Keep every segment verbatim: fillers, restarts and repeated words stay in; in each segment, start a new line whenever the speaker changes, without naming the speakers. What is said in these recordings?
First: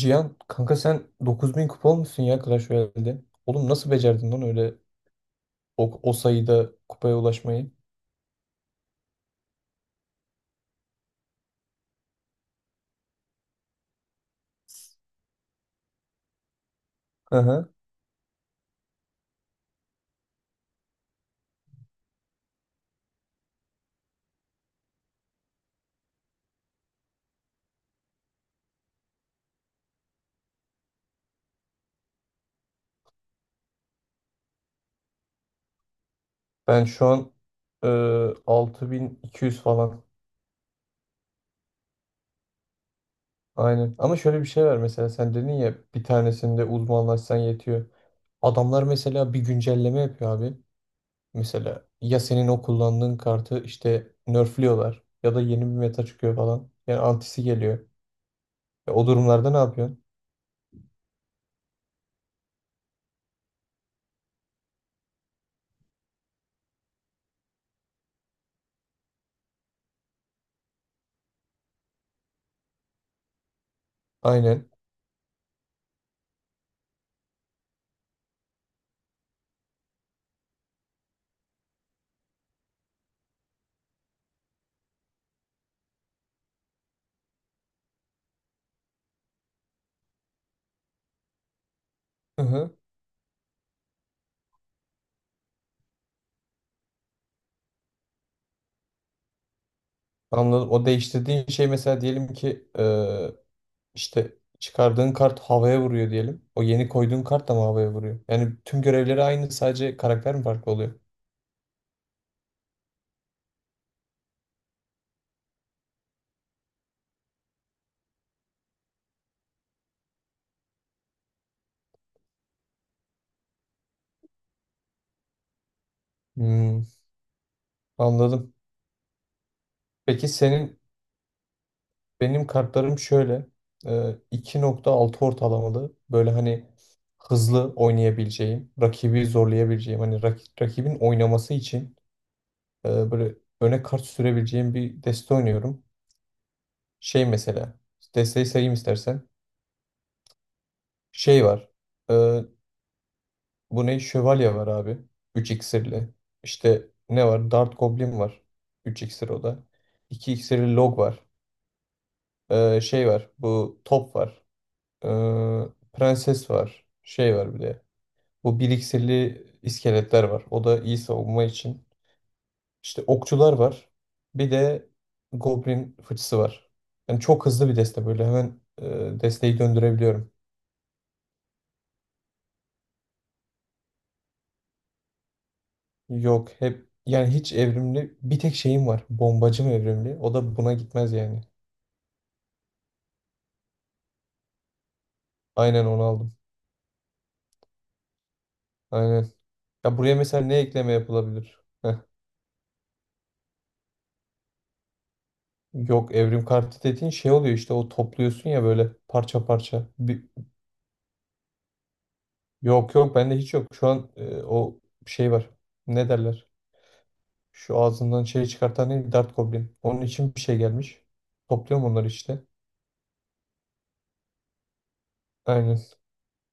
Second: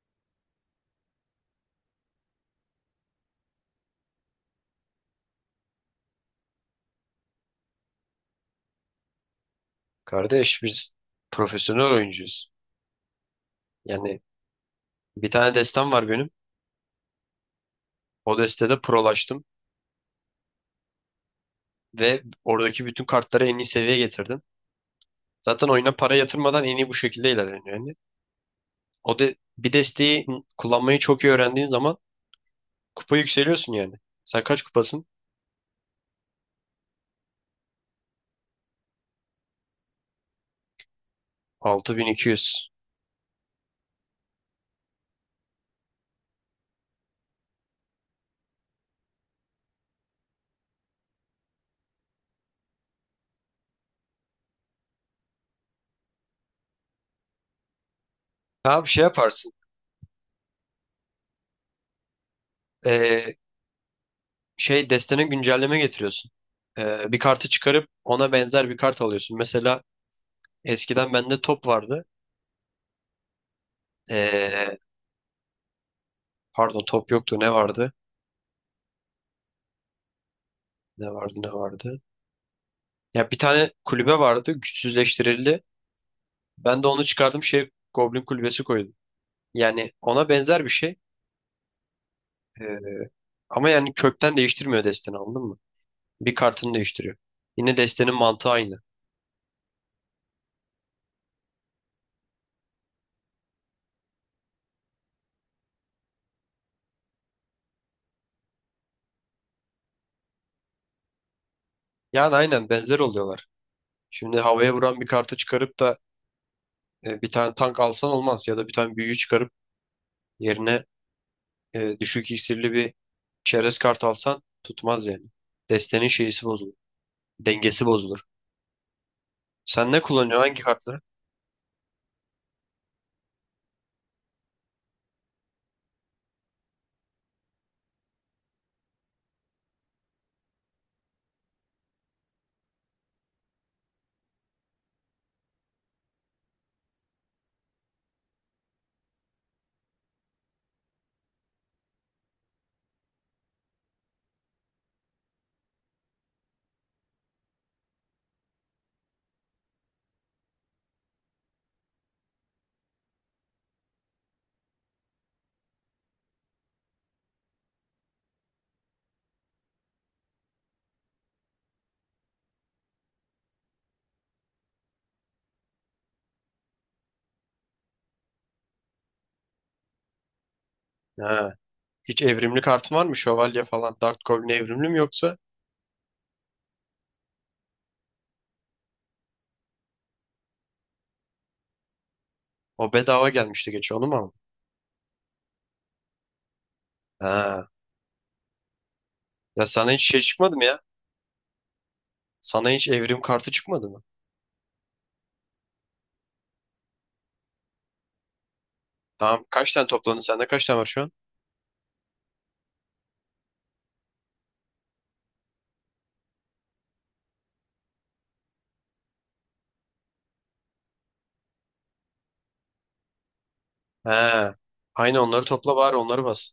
Cihan kanka sen dokuz bin kupa olmuşsun ya Clash Royale'de. Oğlum nasıl becerdin lan öyle o, o sayıda kupaya ulaşmayı?
Kardeş biz profesyonel oyuncuyuz. Yani Bir tane destem var benim.
Hı hı.
O destede prolaştım ve oradaki bütün kartları en iyi seviyeye getirdim. Zaten oyuna para yatırmadan en iyi bu şekilde ilerleniyor yani. O de bir desteği kullanmayı çok iyi öğrendiğin zaman kupa yükseliyorsun yani. Sen kaç kupasın?
Ben şu an e, altı bin iki yüz falan.
altı bin iki yüz.
Aynen. Ama şöyle bir şey var, mesela sen dedin ya bir tanesinde uzmanlaşsan yetiyor. Adamlar mesela bir güncelleme yapıyor abi. Mesela ya senin o kullandığın kartı işte nerfliyorlar ya da yeni bir meta çıkıyor falan. Yani antisi geliyor.
Abi
E,
şey
o durumlarda
yaparsın.
ne yapıyorsun?
Ee, şey destene güncelleme getiriyorsun. Ee, bir kartı çıkarıp ona benzer bir kart alıyorsun. Mesela eskiden bende top vardı.
Aynen.
Ee, Pardon top yoktu ne vardı? Ne vardı ne vardı. Ya bir tane kulübe vardı, güçsüzleştirildi. Ben de onu çıkardım, şey Goblin kulübesi koydum. Yani ona benzer bir şey.
Hı hı.
Ee, Ama yani kökten değiştirmiyor desteni, anladın mı? Bir kartını değiştiriyor. Yine destenin mantığı aynı.
Anladım. O değiştirdiğin şey, mesela diyelim ki, eee, işte çıkardığın kart havaya vuruyor diyelim. O yeni koyduğun kart da mı havaya vuruyor? Yani tüm görevleri aynı, sadece karakter mi farklı oluyor?
Yani aynen benzer oluyorlar. Şimdi havaya vuran bir kartı çıkarıp da e, bir tane tank alsan olmaz. Ya da bir tane büyüyü çıkarıp yerine e, düşük iksirli bir çerez kart alsan tutmaz yani. Destenin şeysi bozulur.
Hmm,
Dengesi bozulur.
anladım.
Sen ne
Peki
kullanıyorsun? Hangi
senin.
kartları?
Benim kartlarım şöyle, e, iki nokta altı ortalamalı böyle, hani hızlı oynayabileceğim, rakibi zorlayabileceğim, hani rak- rakibin oynaması için e, böyle öne kart sürebileceğim bir deste oynuyorum. Şey, mesela desteği sayayım istersen. Şey var, e, bu ne, şövalye var abi, üç iksirli. İşte ne var, Dart Goblin var, üç iksir o da. iki iksirli Log var. E, şey var, bu top var. Ee, prenses var. Şey var bir de. Bu bir iksirli iskeletler var. O da iyi savunma için. İşte okçular var. Bir de goblin fıçısı var. Yani çok hızlı bir deste böyle. Hemen e, desteği döndürebiliyorum.
Ha. Hiç evrimli kartın var mı? Şövalye falan. Dark Goblin evrimli mi yoksa?
Yok, hep yani hiç evrimli bir tek şeyim var. Bombacım evrimli. O da buna gitmez yani.
O bedava gelmişti geçen, onu mu aldın?
Aynen, onu aldım.
Ha.
Aynen.
Ya sana
Ya
hiç
buraya
şey
mesela
çıkmadı
ne
mı ya?
ekleme yapılabilir? Heh.
Sana hiç evrim kartı çıkmadı mı?
Yok, evrim kartı dediğin şey oluyor işte, o topluyorsun ya böyle
Tamam.
parça
Kaç tane
parça.
topladın?
Bir,
Sende kaç tane var şu an?
yok yok, bende hiç yok. Şu an e, o şey var. Ne derler? Şu ağzından şey çıkartan ne? Dart Goblin. Onun için bir şey gelmiş. Topluyorum onları işte.
He. Aynı onları topla
Aynen.
bari, onları bas.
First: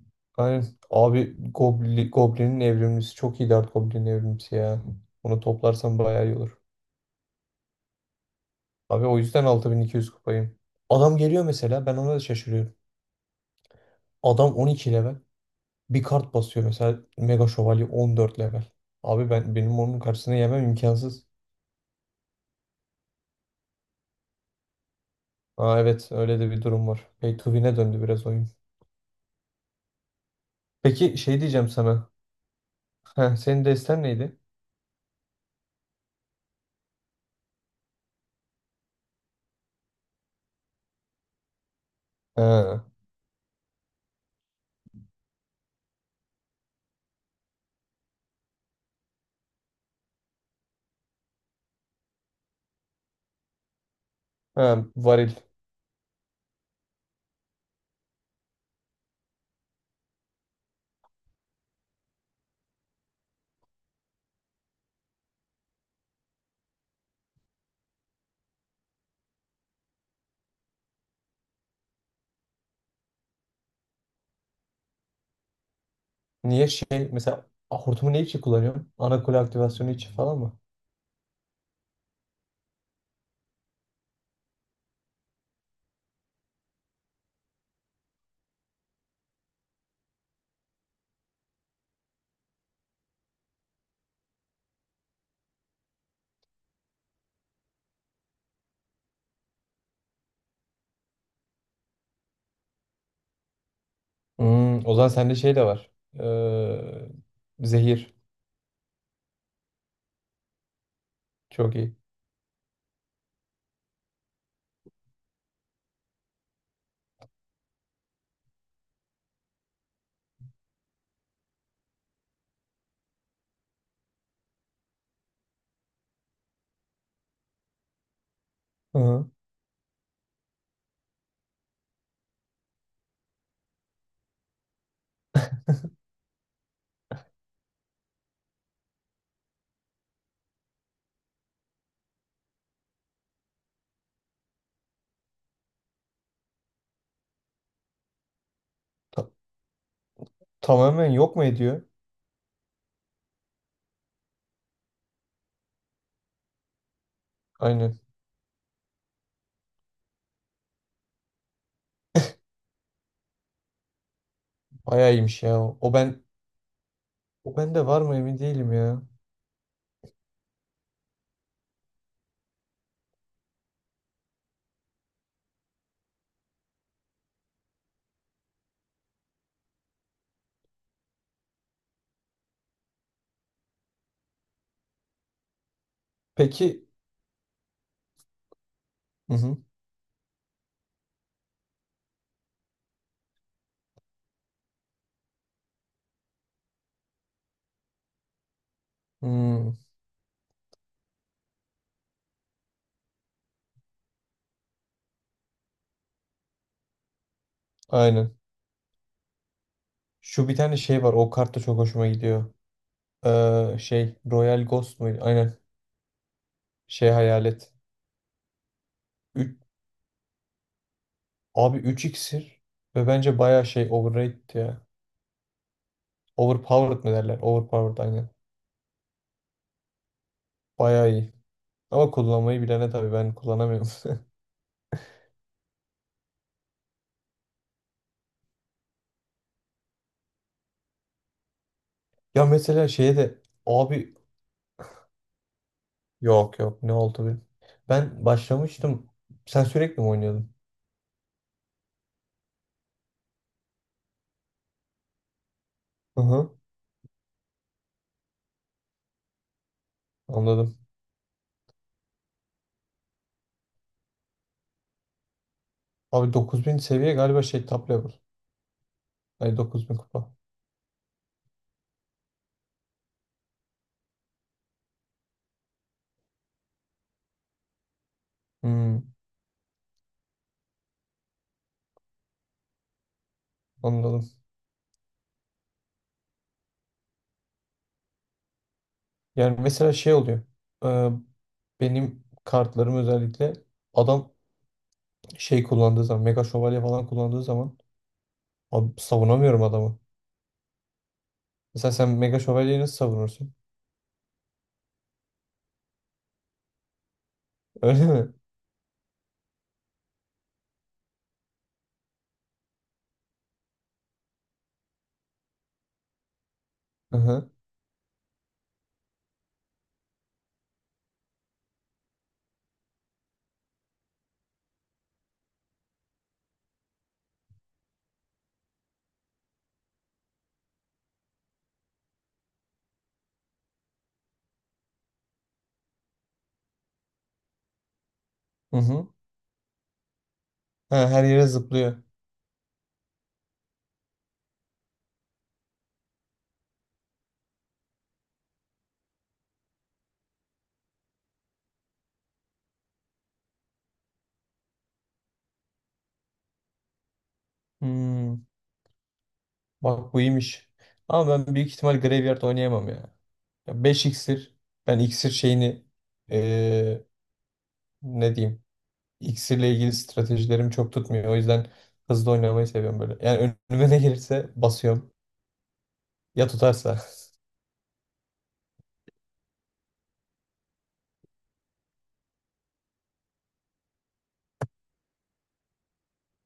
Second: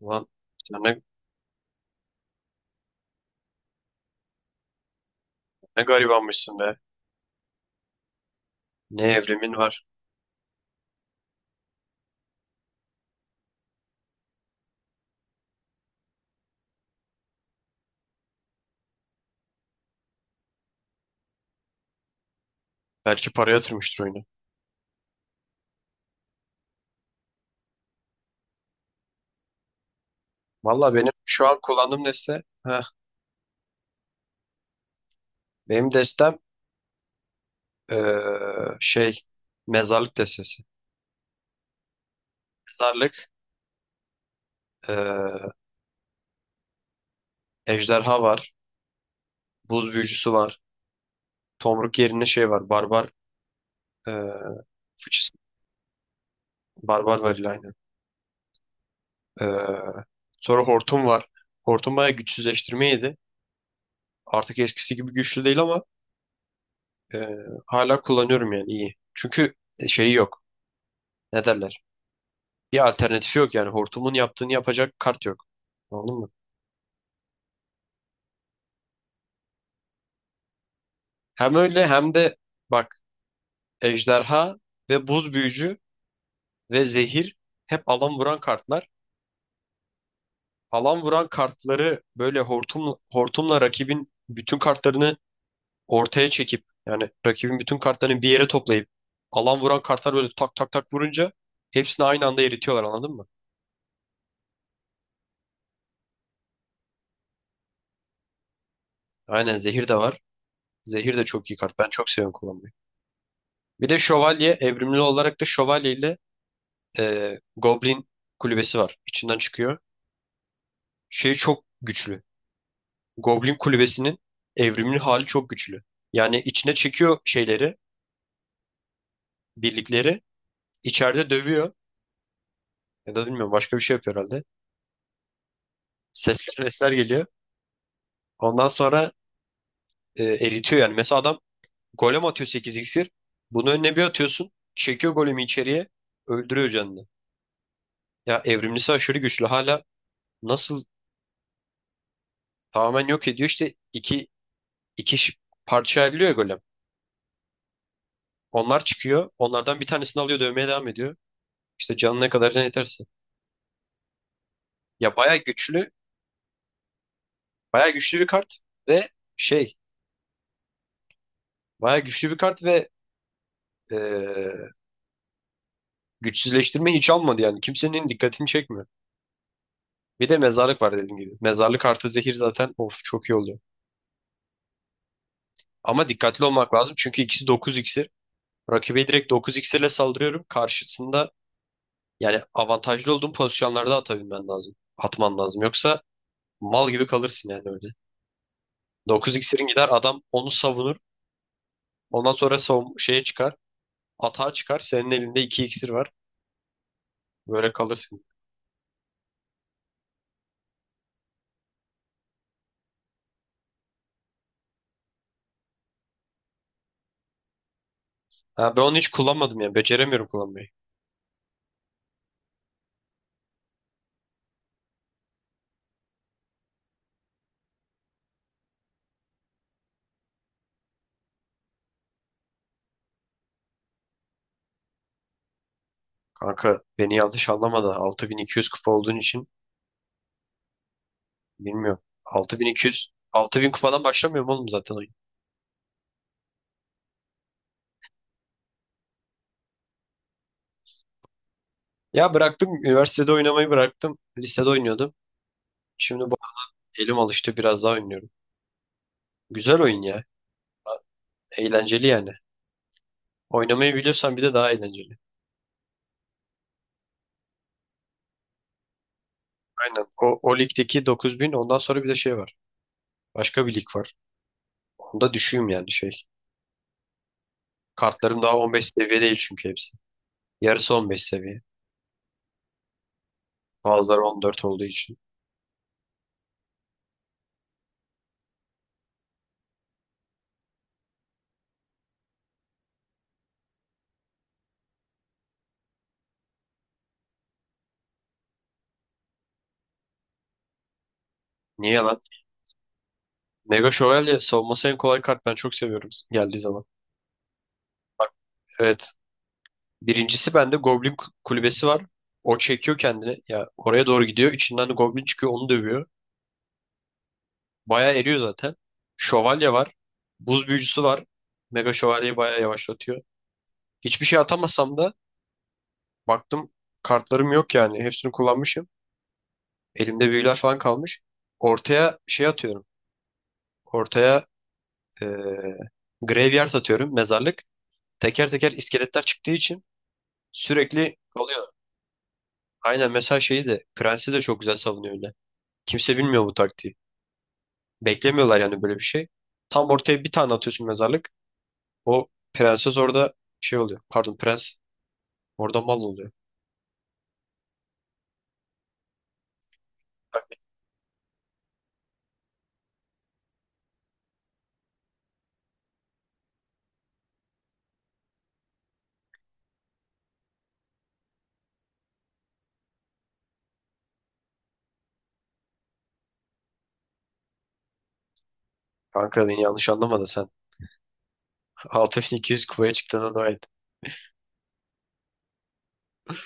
Ulan
Aynen.
sen ne,
Abi Goblin, Goblin'in evrimlisi çok iyi, Dart Goblin'in evrimlisi ya. Onu
ne
toplarsam bayağı iyi
garibanmışsın
olur.
be. Ne
Abi o yüzden
evrimin
altı bin
var.
iki yüz kupayım. Adam geliyor mesela, ben ona da şaşırıyorum. Adam on iki level. Bir kart basıyor mesela, Mega Şövalye on dört level. Abi ben, benim onun karşısına yemem imkansız.
Belki para yatırmıştır oyuna.
Aa, evet, öyle de bir durum var. Pay to win'e döndü biraz oyun.
Valla benim
Peki şey
şu an
diyeceğim
kullandığım
sana.
deste. Heh,
Heh, senin desten neydi?
benim destem eee, şey mezarlık destesi.
Ha,
Mezarlık eee, ejderha var. Buz büyücüsü var. Tomruk yerine şey var. Barbar e,
ha,
fıçısı.
varil.
Barbar var aynen. E, Sonra Hortum var. Hortum bayağı güçsüzleştirme yedi. Artık eskisi gibi güçlü değil ama e, hala kullanıyorum yani iyi. Çünkü e, şeyi yok. Ne derler? Bir alternatifi yok yani. Hortumun yaptığını yapacak kart yok. Anladın mı?
Niye şey mesela, a, hortumu ne için kullanıyorsun? Ana kule aktivasyonu için falan mı?
Hem öyle hem de bak, ejderha ve buz büyücü ve zehir hep alan vuran kartlar. Alan vuran kartları böyle hortum, hortumla rakibin bütün kartlarını ortaya çekip, yani rakibin bütün kartlarını bir yere toplayıp alan vuran kartlar böyle tak tak tak vurunca hepsini aynı anda eritiyorlar, anladın mı?
Hmm, o zaman sende şey de var. Ee, zehir.
Aynen, zehir de var. Zehir de çok iyi
Çok
kart. Ben
iyi.
çok seviyorum kullanmayı. Bir de şövalye, evrimli olarak da şövalye ile e, Goblin kulübesi var. İçinden çıkıyor. Şey çok güçlü. Goblin kulübesinin evrimli hali çok güçlü. Yani içine çekiyor şeyleri,
Hı hı.
birlikleri. İçeride dövüyor. Ya da bilmiyorum başka bir şey yapıyor herhalde. Sesler sesler geliyor. Ondan sonra e, eritiyor yani. Mesela adam golem atıyor, sekiz iksir. Bunu önüne bir atıyorsun. Çekiyor golemi içeriye. Öldürüyor canını. Ya evrimlisi aşırı
Ta-
güçlü. Hala nasıl
tamamen yok mu ediyor?
tamamen yok ediyor. İşte iki, iki ş- parça ayrılıyor ya golem.
Aynen.
Onlar çıkıyor. Onlardan bir tanesini alıyor, dövmeye devam ediyor. İşte canına kadar, can yeterse.
Bayağı
Ya baya
iyiymiş ya. O
güçlü.
O ben o bende
Baya
var mı
güçlü bir
emin
kart.
değilim ya.
Ve şey baya güçlü bir kart ve e, güçsüzleştirme hiç almadı yani. Kimsenin dikkatini çekmiyor. Bir de mezarlık var dediğim gibi. Mezarlık artı zehir zaten of çok iyi oluyor. Ama dikkatli olmak
Peki.
lazım çünkü ikisi dokuz iksir. Rakibe direkt
Hı
dokuz
hı.
iksirle saldırıyorum. Karşısında yani avantajlı olduğum pozisyonlarda atabilmen lazım. Atman lazım. Yoksa mal gibi kalırsın yani öyle. Dokuz iksirin
Hmm,
gider, adam onu savunur. Ondan sonra savun şeye çıkar. Atağa çıkar. Senin elinde iki iksir var. Böyle kalırsın.
aynen. Şu bir tane şey var. O kart da çok hoşuma gidiyor. Ee, şey, Royal Ghost muydu? Aynen. Şey, hayalet.
Ha, ben onu hiç
Üç,
kullanmadım ya. Beceremiyorum kullanmayı.
abi üç iksir ve bence baya şey, overrated ya. Overpowered mı derler? Overpowered, aynen. Baya iyi. Ama kullanmayı bilene tabii, ben kullanamıyorum.
Kanka beni yanlış anlama da altı bin iki yüz kupa olduğun için bilmiyorum.
Ya
altı bin iki
mesela
yüz
şeye de,
altı bin kupadan
abi,
başlamıyorum oğlum zaten oyun.
yok yok, ne oldu benim? Ben başlamıştım. Sen sürekli mi oynuyordun?
Ya bıraktım. Üniversitede oynamayı bıraktım. Lisede oynuyordum.
Hı
Şimdi bu
hı.
elim alıştı, biraz daha oynuyorum. Güzel oyun ya.
Anladım.
Eğlenceli yani. Oynamayı biliyorsan bir de daha eğlenceli.
Abi dokuz bin seviye galiba, şey, top level. Hayır, dokuz bin
Aynen.
kupa.
O, o ligdeki dokuz bin, ondan sonra bir de şey var. Başka bir lig var. Onda düşüğüm yani şey. Kartlarım daha on beş
Hmm,
seviye değil çünkü hepsi. Yarısı on beş seviye. Bazıları
anladım.
on dört olduğu için.
Yani mesela şey oluyor. Ee, benim kartlarım özellikle, adam şey kullandığı zaman, Mega Şövalye falan kullandığı zaman, abi savunamıyorum adamı. Mesela
Niye
sen
lan?
Mega Şövalyeyi nasıl savunursun?
Mega Şövalye savunması en kolay kart. Ben çok seviyorum geldiği zaman.
Öyle mi?
Evet. Birincisi bende Goblin ku- kulübesi var. O çekiyor kendini. Ya oraya doğru gidiyor. İçinden de Goblin çıkıyor. Onu dövüyor.
Hı hı.
Bayağı eriyor zaten. Şövalye var. Buz büyücüsü var. Mega şövalyeyi bayağı yavaşlatıyor. Hiçbir şey atamasam da baktım kartlarım yok yani. Hepsini kullanmışım. Elimde büyüler falan kalmış. Ortaya şey atıyorum. Ortaya eee graveyard atıyorum. Mezarlık. Teker teker
Hı hı.
iskeletler çıktığı için
Ha,
sürekli
her yere
oluyor.
zıplıyor.
Aynen, mesela şeyi de, Prensi de çok güzel savunuyor öyle. Kimse bilmiyor bu taktiği. Beklemiyorlar yani böyle bir şey. Tam ortaya bir tane atıyorsun mezarlık. O prenses orada şey oluyor. Pardon prens orada mal oluyor.
Hmm, bak bu iyiymiş. Ama ben büyük ihtimal Graveyard oynayamam ya. Ya beş iksir. Ben iksir şeyini eee, ne diyeyim? İksirle ilgili stratejilerim çok tutmuyor. O yüzden hızlı oynamayı seviyorum böyle. Yani önüme ne gelirse basıyorum. Ya tutarsa.
Kanka beni yanlış anlama da sen altı bin iki yüz kupaya çıktığına dua et.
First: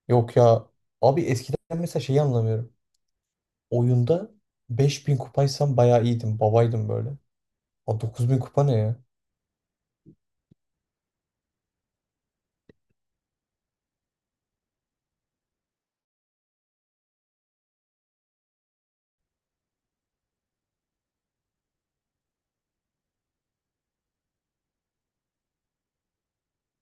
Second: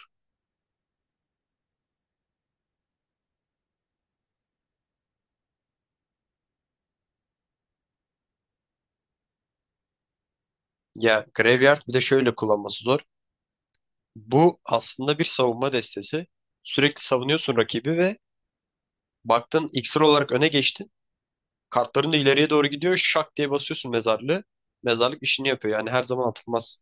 Yok ya. Abi eskiden mesela şeyi anlamıyorum. Oyunda beş bin kupaysam bayağı iyiydim. Babaydım böyle. Aa, dokuz bin kupa ne ya?
Ya Graveyard bir de şöyle kullanması zor. Bu aslında bir savunma destesi. Sürekli savunuyorsun rakibi ve baktın iksir olarak öne geçtin. Kartların da ileriye doğru gidiyor. Şak diye basıyorsun mezarlığı. Mezarlık işini yapıyor. Yani her zaman atılmaz.